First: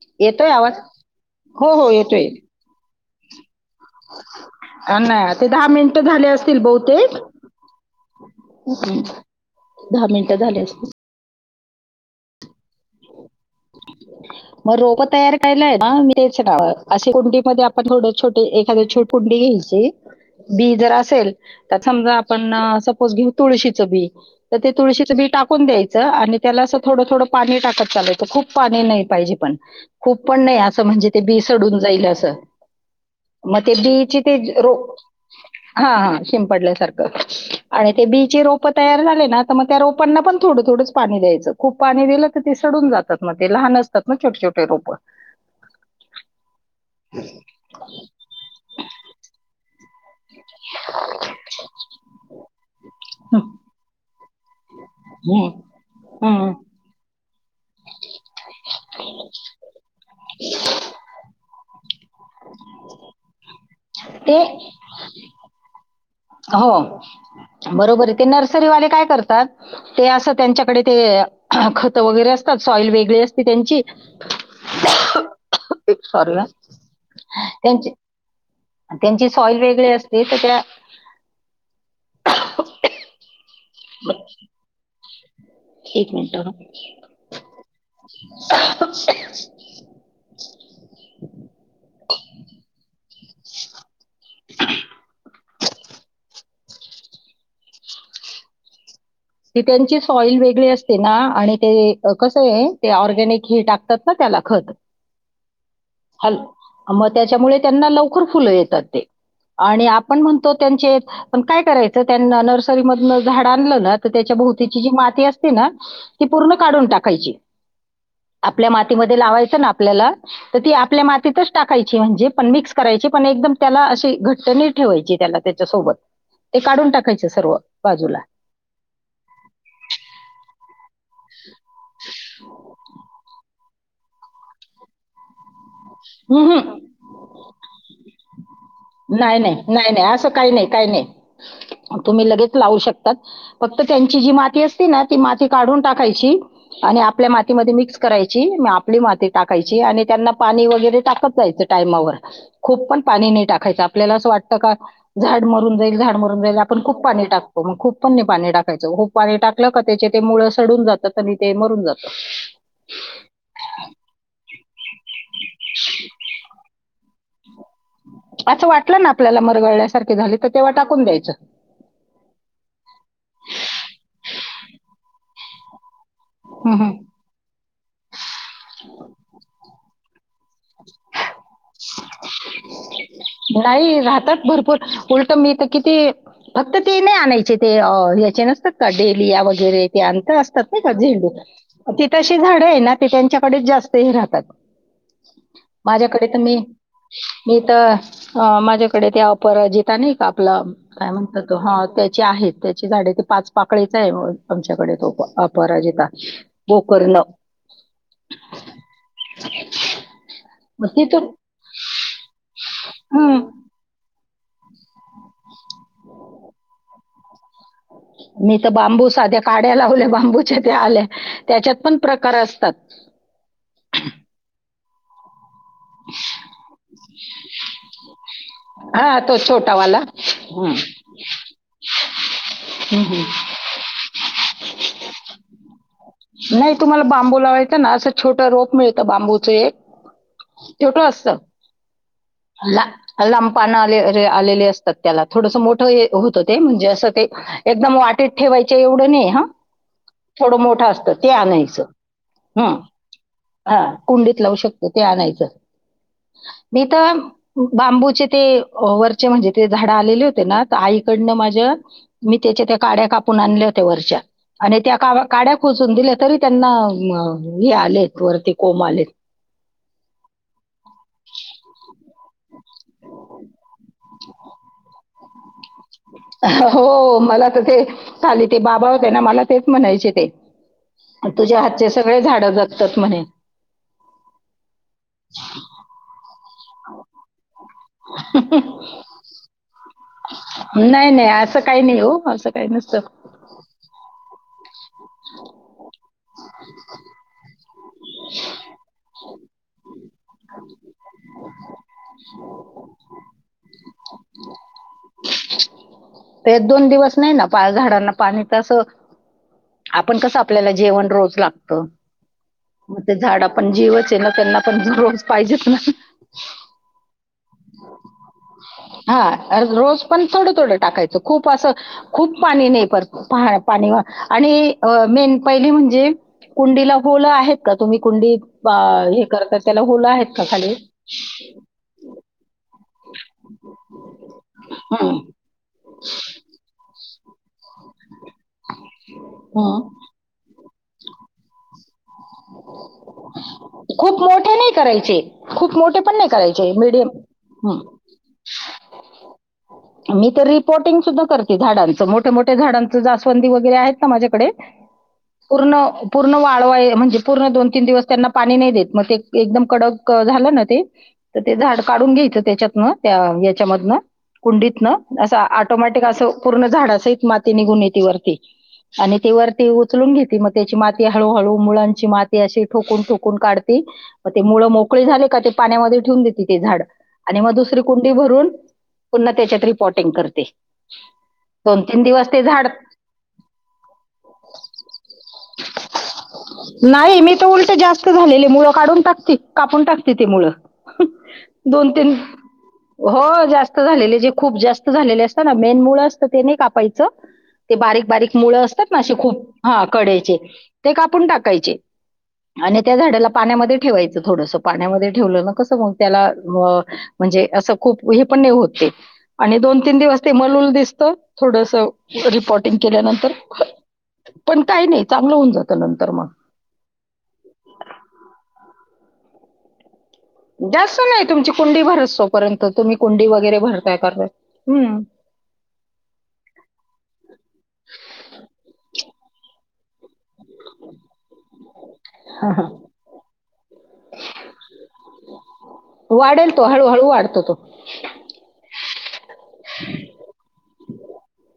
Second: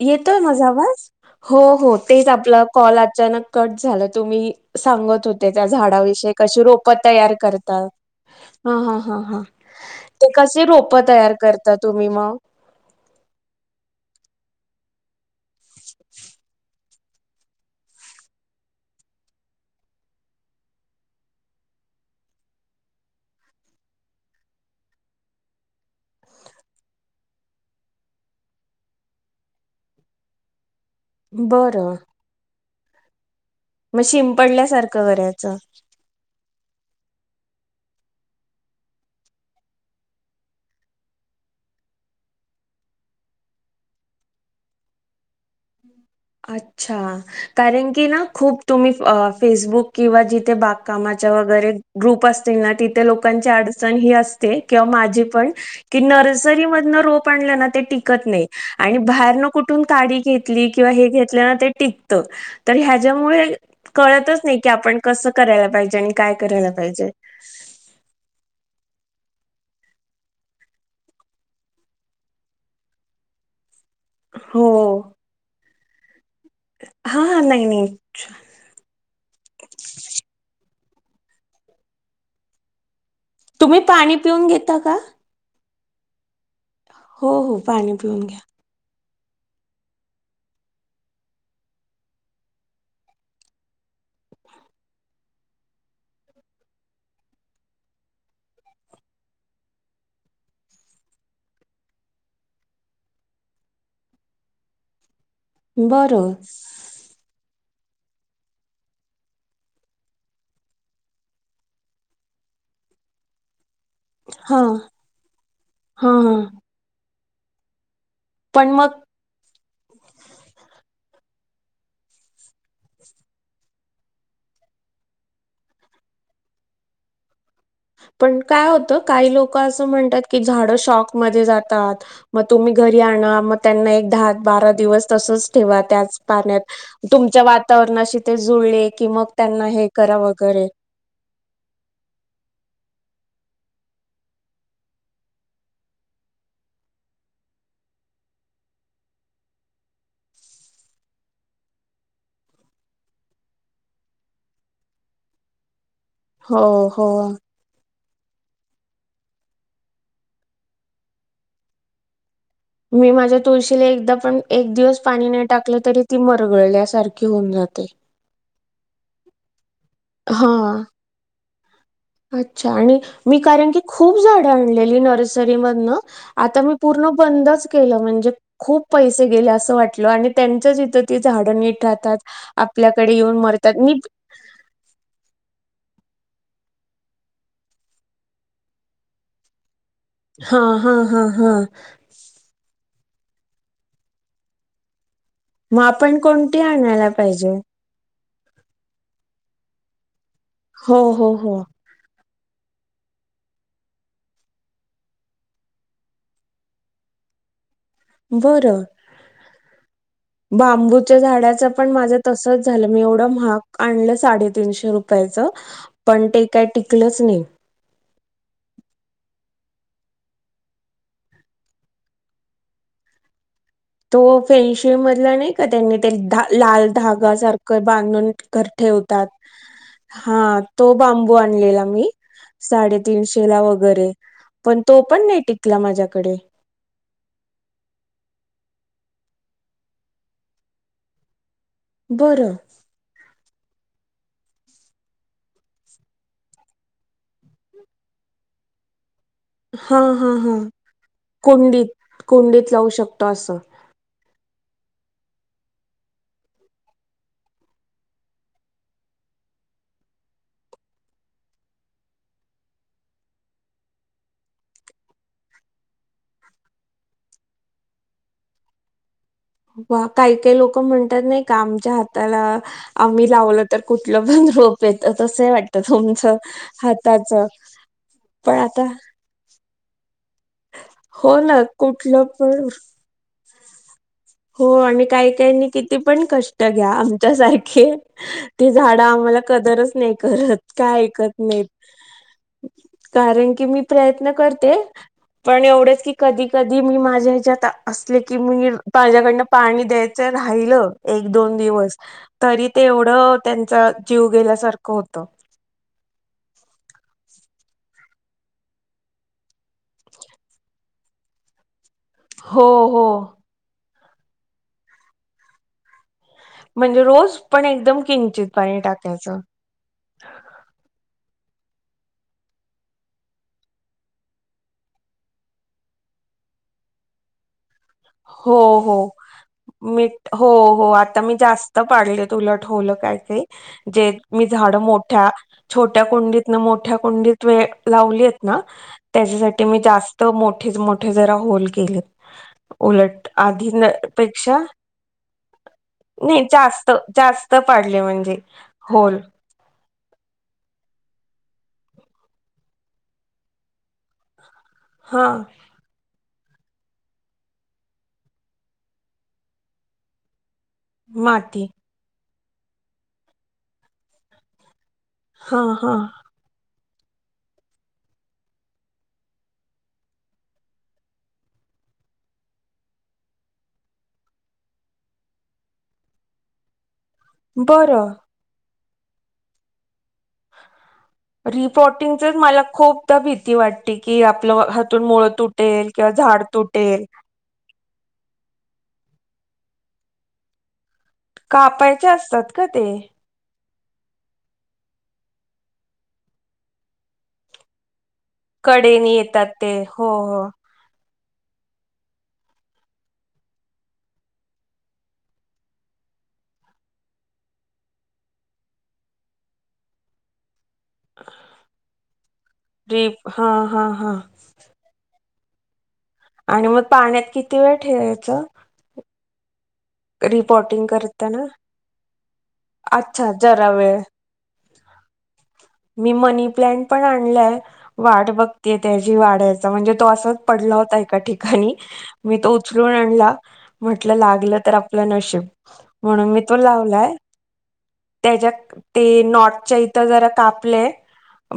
येतोय माझा आवाज. हो हो तेच आपला कॉल आ चानक कट झालं तुम्ही अ, सांगत नाही ते होते दहा त्या मिनिटं झाले झाडाविषयी असतील कशी रोप बहुतेक तयार करता हा हा हं, हा हा दहा ते मिनिटं झाले कशी असतील रोप तयार कर आता तुम्ही मग. [unintelligible] मग रोप तयार केलंय ना तेच ना असे कुंडीमध्ये आपण थोड छोट एखाद छोट कुंडी घ्यायची बी जर असेल तर समजा आपण सपोज घेऊ तुळशीचं बी तर ते तुळशीचं बी टाकून द्यायचं आणि त्याला असं थोडं थोडं पाणी टाकत चालायचं खूप पाणी नाही पाहिजे पण खूप पण नाही अ स म्हणजे ते बी सडून बरं. जाईल असं. मग ते बी ची ते रो शिंपडल्यासारखं करायचं. हा हा शिंपडल्यासारखं. आणि ते बी चे रोपं तयार झाले ना तर मग त्या रोपांना पण थोडं थोडंच पाणी द्यायचं खूप पाणी दिलं तर ती सडून जात तात मग ते लहान असतात ना छोटे छोटे रोप. अच्छा कारण की ना खूप तुम्ही फेसबुक किंवा जि त बागकामाच्या वगैरे ग्रुप असतील ना तिथे हं, लोकांची अडचणी ही अस ते. किंवा माझी पण हं, की हं. नर्सरी मधन रो प ना ते टिकत नाही. आणि बाहेरनं कुठून काडी घेतली. घेतल्याने ते टिकतं तर ह्याच्यामुळे ते कळतच नाही की आपण कसं करायला पाहिजे आणि काय करायला हो पाहिजे बरोबर, ते नर्सरीवाले काय करत तर ते असं त्यांच्याकडे ते खत वगैरे असतात, सॉईल वेगळी असते त्यांची हो. सॉरी हं. हा हा नाही त्यांचीं, नाही त्यांची सॉईल वेगळी असते तर त्या [inaudible] तुम्ही पाणी पिऊन घेता का? एक मिटं हं हो हो, पाणी पिऊन घ्या. [unintelligible] [inaudible] ती त्यांची सॉईल वेगळी असते ना, आणि ते कसेय ते ऑरगॅनिक ही टाकतात ना त्याला खत बरं हल मग त्याच्यामुळे त्यांना लवकर फुलं येतात ते, आणि आपण म्हणतो त्यांचे काय करायच, त्यांना नर्सरी मधनं झाड आणलं ना तर त्याच्या हा भोवतीची जी माती असते ना हा ती हा पूर्ण काढून टाकायची. आपल्या पण मग मातीमध्ये लावायचं ना आपल्याला तर ती आपल्या माती तिथंच टाकायची म्हणजे पण मिक्स करायची पण एकदम त्याला अशी घट्ट नई ठेवायची त्याला त्याच्या सोबत, ते काढून टाकायच सर्व बाजूला पण काय होतं काही लोक असं म्हणतात की, झाडं शॉक मध्ये जातात मग तुम्ही घरी आणा, म त्यांना एक दहा बारा दिवस तसच ठेवत त्याच हम्म, पाण्यात, हम्म. तुमच्या वातावरणाशी ते जुळले की मग नाही नाही त्यांना हे नाही नाही करा असं काही नाही वगैरे काही नाही तुम्ही लगेच लावू शकतात फक्त त्यांची जी माती असते ना ती माती काढून टाकायची आणि आपल्या मातीमध्ये मिक्स करायची म आपली माती टाकायची आणि त्यांना पाणी वगैरे टाक जायचा टाइमावर, खूप पण पाणी नाही टाकायच, आपल्याला अस वाटत का झाड मरून जाईल, झाडं मरून जाईल, हो आपण खूप हो. पाणी टकतो मग खूप कमी पाणी टाकायचं, खूप पाणी टाकलं का त्याचे ते मुळ सडून जातात आणि ते मरून जात. मी माझ्या तुळशीला एकदा पण एक दिवस पाणी नाय टाकलं तरी ती मरगळल्यासार घेऊन जात. होते. असं वाटलं ना आपल्याला मरगळल्या ते झाले तर तेव्हा हा टाकून द्यायच. अच्छा आणि मी कारण की खूप झाडं आणलेली नर्सरीमधनं आता मी हम्म, हम्म. पूर्ण बंदच केलं म्हणजे खूप पैसे गेले अस वाट किलो आहेत. त्यांच्याच इथं ती झाडं नीट राहतात. आपल्याकडे येऊन मरतात मी कि ते फक्त ते नाही आणायचे. ते याचे नसतात का डेलीया वगैरे हा असतात नही का हा हा झेंडू हा ति तशी झाडं आहे ना ते त्यांच्याकडेच जास्त हे राहतात. मग आपण माझ्याकडे तर मी कोणती आणायला पाहिजे मी तर अ माझ्याकडे ते परजिता नाही का आपलं हो काय हो म्हणतात हो ह त्याचे आहेत. त्याची झाडे ते पाच पाकळीच आहे आमच्याकडे तो अपराजिता गोकरर्ण. बरं मग बांबूच्या तिथून झाडाच पण माझ तसच झालं. मी एवढं हम्म महाग आणलं साडेतीनशे रुपयाच पण ते काय टिकलच नाही. मी तर बांबू साध्या काड्या लावल्या बांबूच्या त्या आल्या त्याच्यात पण प्रकार असतात. तो फेनशे मधला नाही त्यांनी ते लाल धागा सारखं बांधून घ हा ठेवतात. तो छोटावाला हा हम्म. तो बांबू आणलेला मी हम्म. साडेतीनशेला वगैरे पण तो पण नाही टिकला माझ्याकडे. नाही तुम्हाला बांबूचे एक छोटं असत. बरं ला लंपानाले आलेले असतात त्याला थोडस मोठं होत ते म्हणजे असं ते एकदम वाटेत ठेवायच एवढं नहीये. हा हा थोड हा मोठं असत ते आणायच कोंडीत कोंडीत हम्म लावू शकतो असं हा कुंडीत लावू शकतो. ते आणयच. मी तर बांबूचे ते वरचे म्हणजे ते झाड आलेली होते ना आईकडनं माझ्या मी त्याच्या त्या काड्या कापून आणल्या होत्या. वरच्या आणि त्या का काड्या खोचून दिल्या तरी त्यांना हे आलेत वरती कोंब आलेत. वा काही काही लोक म्हणतात नाही का आमच्या हात त्याला आम्ही लावलं तर खुप लोबन रोप येत तसं आहे वाट हो मला तर ते खाली पण ते आता बाबा होते ना मला तेच म्हणायचे ते हो तुझ्या ना हातचे सगळे कुठलं झाड पण जगतात म्हणे. हो आणि काही काही नी किती पण कष्ट घ्या आमच्या सारखे त झाडं आम्हाला कदरच नाही करत काय नाही नाही ऐकत असं नाहीत काही नाही हो असं काही नसतं कारण की मी प्रयत्न कर ते पण एवढंच की कधी कधी मी माझ्या ह्याच्यात असले की मुईर माझ्याकडन पाणी द्यायचं राहिलं एक दोन दिवस तरी ते एवढं त्यांचा जीव गेल्यासारखं होतं. ते दोन दिवस नाही ना पा झाडांना पाणीत असं आपण कसं आपल्याला जेवण रोज लागत. हो हो. मते झााडा पण जीवच तेना त्यांना पण दररोज पाहिजे ना. म्हणजे रोज पण एकदम किंचित पाणी टाकायचं. हा रोज पण थोडं थोडं टाकायचं. खूप असं खूप पाणी नाही पर पाणीवर आणि मेन पहिली म्हणजे कुंडीला होलं आहेत. का तुम्ही कुंडीत हो हो. हे करता त्याला होलं मीठ आहेत का खाली? तुलट होल पाडते जे मी झाड हं, मोठ्या छोट्या कुंडीतन मोठ्या कुंड्डीत वेळ लावलीयेत त्याच्यासाठी मी हं. जास्त मो मोठेच मोठे जरा होल केले. उलट आधी न खूप मोठे पेक्षा नाही करायचे खूप मोठे पण नाही करायचे जास्त मीडियम जास्त पाडले म्हणजे होल. मी तर रिपोर्टिंग सुद्धा करते झाडांचं मोठ्या मोठ्या झाडांच जास्वंदी वगैरे आहेत ना माझ्याकडे हा पूर्ण पूर्ण वाळवाय म्हणजे पूर्ण दोन तीन दिवस त्यांना पाणी नाही देत मग ते एकदम कडक झालं ना. तर ते माती झाड काढून घ्यायचं. त्याच्यातन त्या याच्यामधनं कुंडीत न असं हा हा ऑटोमॅटिक असं पूर्ण झाडा सहित माती निघून येती वरती आणि ती वरती उचलून घेते मग त्याची माती हळूहळू मुळांची माती अशी ठोकून ठोकून काढती मग ते मुळ मोकळी झाले का ते पाण्यामध्ये ठेऊून देते ते झाड आणि मग दुसरी कुंडी बरं भरून पुन्हा त्याच्यात रिपॉर्टिंग करते. दोन तीन दिवस रिपोटिंगचच ते मला झाड खूपदा भीती वाटते की आपलं हातून मुळं तुटेल किंवा झाड तुटेल. नाही मी तर उलट जास्त झालेली मुळ काढून टाकत कापून टाकते ते मुळ. दोन कापायचे तीन असतात का ते हो जास्त [unintelligible] झालेले जे खूप जास्त झालेले असतात न मेन मूळ असतात ते नाहीं कापायचं ते बारीक बारीक मुळ असतात ना कडेने असे खूप येतात ते हा हो कडेचे हो ते का टाकायचे आणि त्या झाडाला पाण्यामध्ये ठेवायच थोडस पाण्यामध्ये ठेवलं कस मग त्याला म्हणजे अस खूप हे पण आणि दोन तीन दिवस ते मलूल दिस थोडस [inaudible] स्पॉटिंग रीप केल्यानंतर हा हा हा पण काही नाही. चांगलं होऊन जातंं ना आणि मग पाळण्यात किती वेळ ठेवायचं? जास्त नाही तुमची कुंडीभर असो आच्छा जरा वेळ हम्म. मी मनी प्लांट पण आणलाय वाट बघतेय त्या जी वाढायचा म्हणजे तो आसं पडला होता एका ठिकाणी मी हा, तो हा. उचलून आणला म्हटलं लागलं तर आपलं नशीब म्हणून मी वाढेल तो हळूहळू लावलाय. तो वाढतो तो त्याच्या ते नॉटच्या इथं जरा कापलय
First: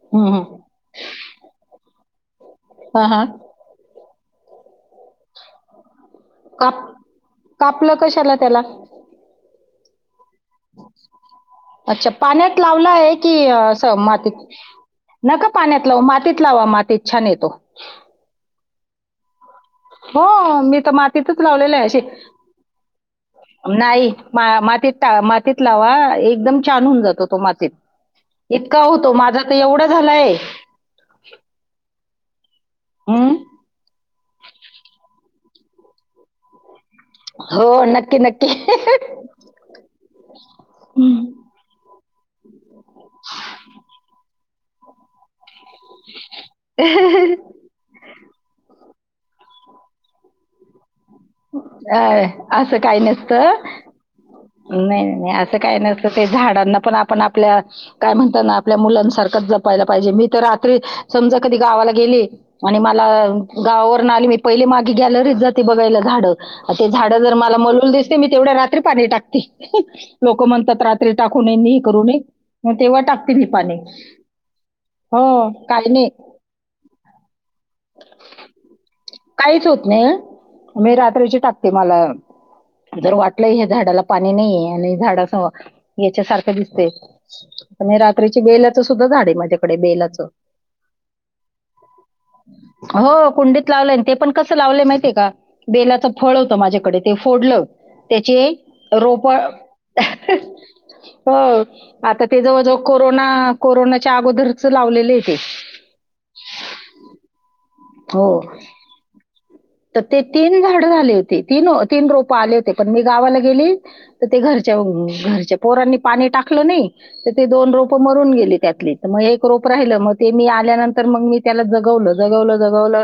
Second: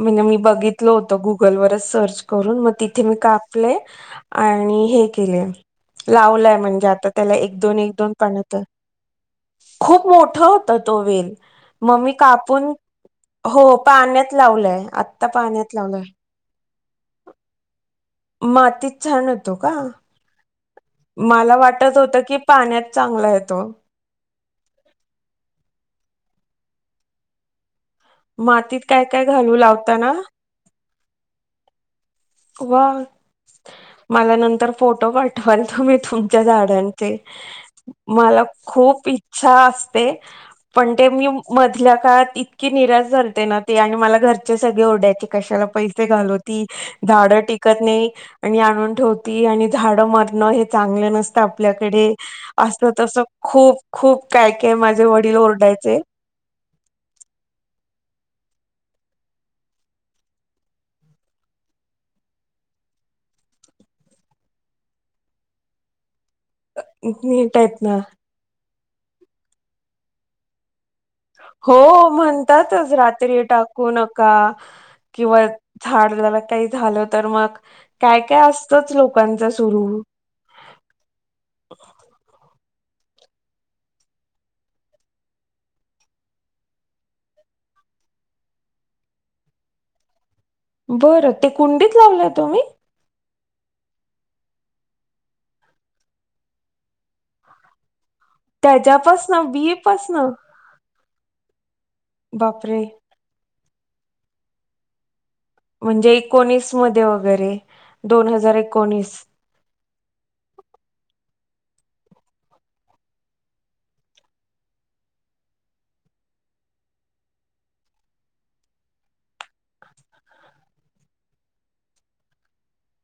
मीन मी हम्म. बघितल होत गुगलवरच सर्च करून म तिथे हा, मी हा. कापले आणि हे केले लावलंय काप म्हणजे आता त्याला एक दोन एक कापलं दोन कशाला पानं त्याला तर खूप मोठं अच्छा पाण्यात लावला आहे की हो आस पाण्यात मातीत लावलंय आत्ता नका पाण्यात लावू लावलंय मातीत लावा माती ते छान येतो मातीत छान होत तो का? हो मी तर मातीतच मला लावलेला आहे वाटत अशी होतं की पाण्यात चांगला येतो. नाही मा मातीत त लावा एकदम छान हून जातो तो मातीत मातीत इतका काय होतो काय माझा तर घालू एवढा लावताना झालाय [inaudible] वा हम्म. मला नंतर फोटो पाट पण तुम्ही तुमच्या झाडां चे हो नक्की मला नक्की खूप इच्छा असते पण ते मी मधल्या का ती की निराश झालते ना ते आणि मला घर चे सगळे ओरडायचे कशाला पैसे घालवती हम्म. झाडं टिकत नाही आणि आणून ठेवती आणि झाड मरणं हे चांग अ आसं काही तसं नसत खूप खूप काय काय नाही माझे नाही वडील आसं काही ओरडायचे नसत ते झाडांना पण आपण आपल्या काय म्हणताना आपल्या मुलांसारखंच जपायला पाहिजे मी तर रात्री समजा कधी गावाला गेले आणि मला गावावरन आली मी पहिली मागे गॅलरीच जाते बघायला झाड. ते झाड जर मला नीट आहेत मलूल ना दिसली. मी तेवढ्या रात्री पाणी टाकते. लोक म्हणतात. टाकू नये आणि हो हे करू नये. मग म्हणतातच तेव्हा टाकते रात्री मी पाणी. टाकू नका किंवा हो काही नाही. झाडाला काही झालं तर मग काय काय असतच लोकांच काहीच सुरू..... होत नाही. हं. मी रात्रीची टाकते मला.. जर वाटलंय हे झाडाला पाणी नाहीये आणि झाड अस याच्यासारखं दिसते आणि रात्रीची बेलाचं सुद्धा झाड आहे माझ्याकडे बेलाचं. बरं, ते कुंडीत लावलंय तुम्ही. हो कुंडीत लावलंय ते पण कसं लावलेय माहितीय का. बेलाचं फळ होतं माझ्याकडे ते फोडलं. त्याचे रोप. त्याच्यापासन बी पासन हा. आता ते जवळ-जवळ बापरे कोरोना. कोरोनाच्या अगोदरचं लावलेले आहे ते. म्हणजे एकोणीस मध्ये वगैरे. दोन हो हजार एकोणीस. तर ते तीन झाड झाली होती. तीन तीन रोप आले होते पण मी गावाला गेली तर, ते घरच्या घरच्या पोरांनी पाणी टाकलं नाही तर, ते दोन रोप मरून गेली त्यातली तर मग एक रोप राहिलं मग ते मी आल्यानंतर मग मी त्याला जगवलं. जगवलं जगवल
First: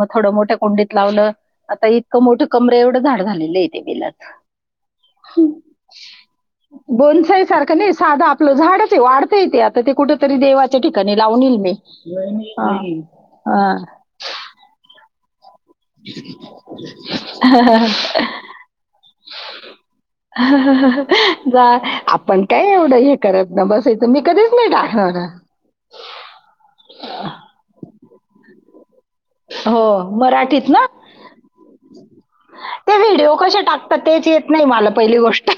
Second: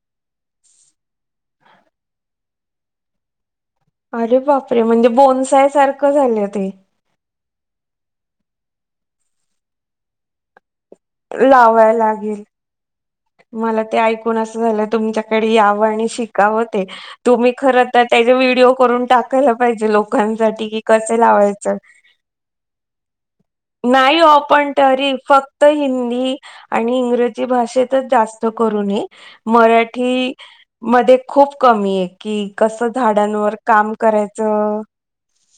मग थोड मोठ्या कुंडीत लावलं आता इतकं मोठ कमरे एवढं झाड झालेले आहे. ते बेलाचं. अरे, बापरे! म्हणजे [unintelligible] सारखं झालं ते. बोनसाई सारखं नाही साधं झाडच आहे वाढत येते आता ते कुठ तरी. [unintelligible] ठिकाणी लावून येईल लावाय लागेल मी. हा. मला ते ऐकून असं झालं तुमच्या. तिकडे यावे आणि शिकावं ते तुम्ही खरं तर त्याचे व्हिडिओ करून टाका. पहिले पाहिजे ते लोक जा आपण काय एवढं हे करत नाही बसायचय तर, मी हो कधीच नाही पण तरी टाकणार. फक्त हिंदी आणि इंग्रजी भाषेत. जास्त करून आहे हो मराठी मराठीत ना मध्ये खूप कमी आहे कि कसं ते व्हिडिओ झाडांवर कसे काम टाकतात तेच येत नाही करायचं मला पहिली गोष्ट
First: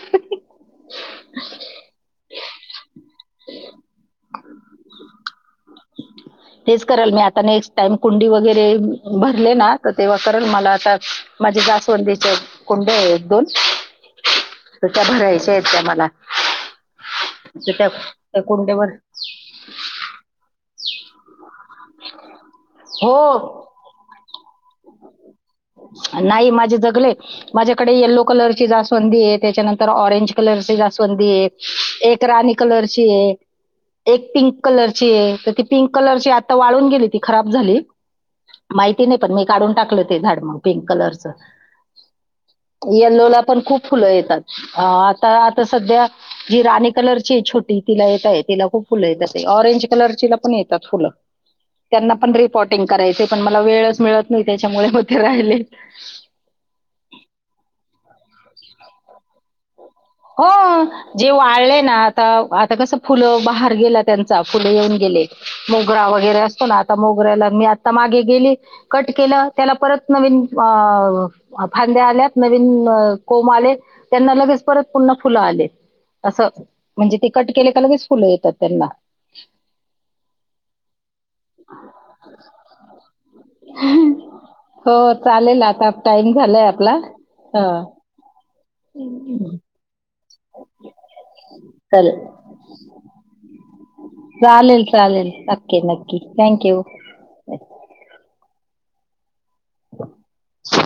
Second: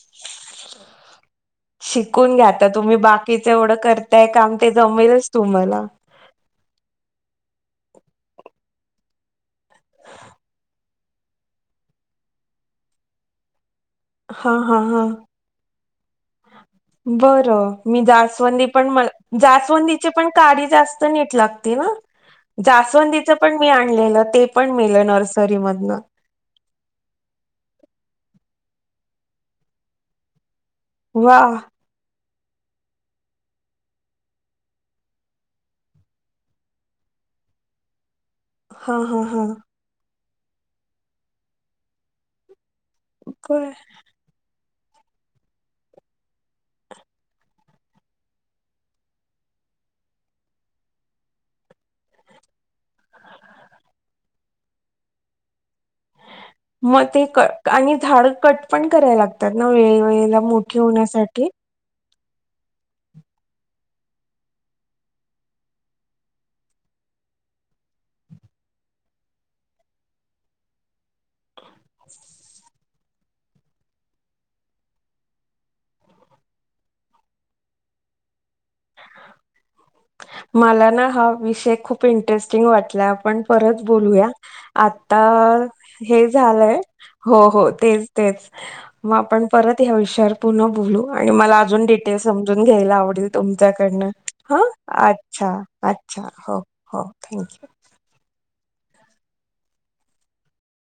शिकून घ्या, आता तुम्ही बाकीच एवढं करतायं काम ते जमेलचं तुम्हांला. तेच करेल मी आता नेक्स्ट टाईम कुंडी वगैरे. भरले ना तर तेव्हा कराल मला आता माझ्या जास्वंदीचे कुंड्या आहेत एक दोन. ह ह तर ह त्या भरायच्या आहेत त्या मला बर तर त्या मी त्या जास्वंदी पण कुंडेवर मग जास्वंदीचे पण काडी निट लागते ना? हो जास्वंदीचे पण.. मी आणलेल ते पण मिलं नर्सरी मधनं. नाही माझे जगलेत, माझ्याकडे येलो कलर. ची जास्वंदी आहे त्याच्यानंतर ऑरेंज कलर ची जास्वंदी वा आहे एक राणी कलरची ये एक पिंक कलरची ये तर ती पिंक कलरची आता वाळून गेली ती खराब झाली त्या हा माहिती नाही. हा पण हा मी काढून टाकलेत ते झाड मग पिंक कलरच. येल्लोला पण काय खूप फुलं येतात. अ आता आता सध्या जी राणी कलरची आहे छोटी तिला येत आहे तिला खूप फुलं येत ऑरेंज कलरचीला पण येतात फुलं त्यांना पण रिपॉटिंग करायचं पण मला वेळच मिळत नाही त्याच्यामुळे हो ते राहिलेत. मग ते कट आणि झाड कट पण करायला लागतात ना? वेळेवेळेला हो मोठे जे होण्यासाठी. वाळले ना आता आता कसं फुलं बहार गेला त्यांचा फुलं येऊन गेले मोगरा वगैरे असतो ना आता मोगऱ्याला मी आता मागे गेली कट केलं त्याला परत नवीन अ फांद्या आल्यात नवीन कोम आले त्यांना लगेच परत पुन्हा फुलं आले असं म्हणजे ते कट केले का लगेच फुलं येतात त्यांना. मला ना हा विषय खूप इंटरेस्टिंग वाटला आपण परत बोलूया हो आता चालेल आता हे टाइम झालाय झालंय आपला हो हा हो तेच तेच. मग आपण परत ह्या विषयावर पुन्हा बोलू आणि मला अजून डिटेल चालेल समजून घ्यायला आवडल तुम च्याकडन हां चालेल चालेल अच्छा नक्की नक्की अच्छा हो थँक्यू हो थँक यू [inaudible]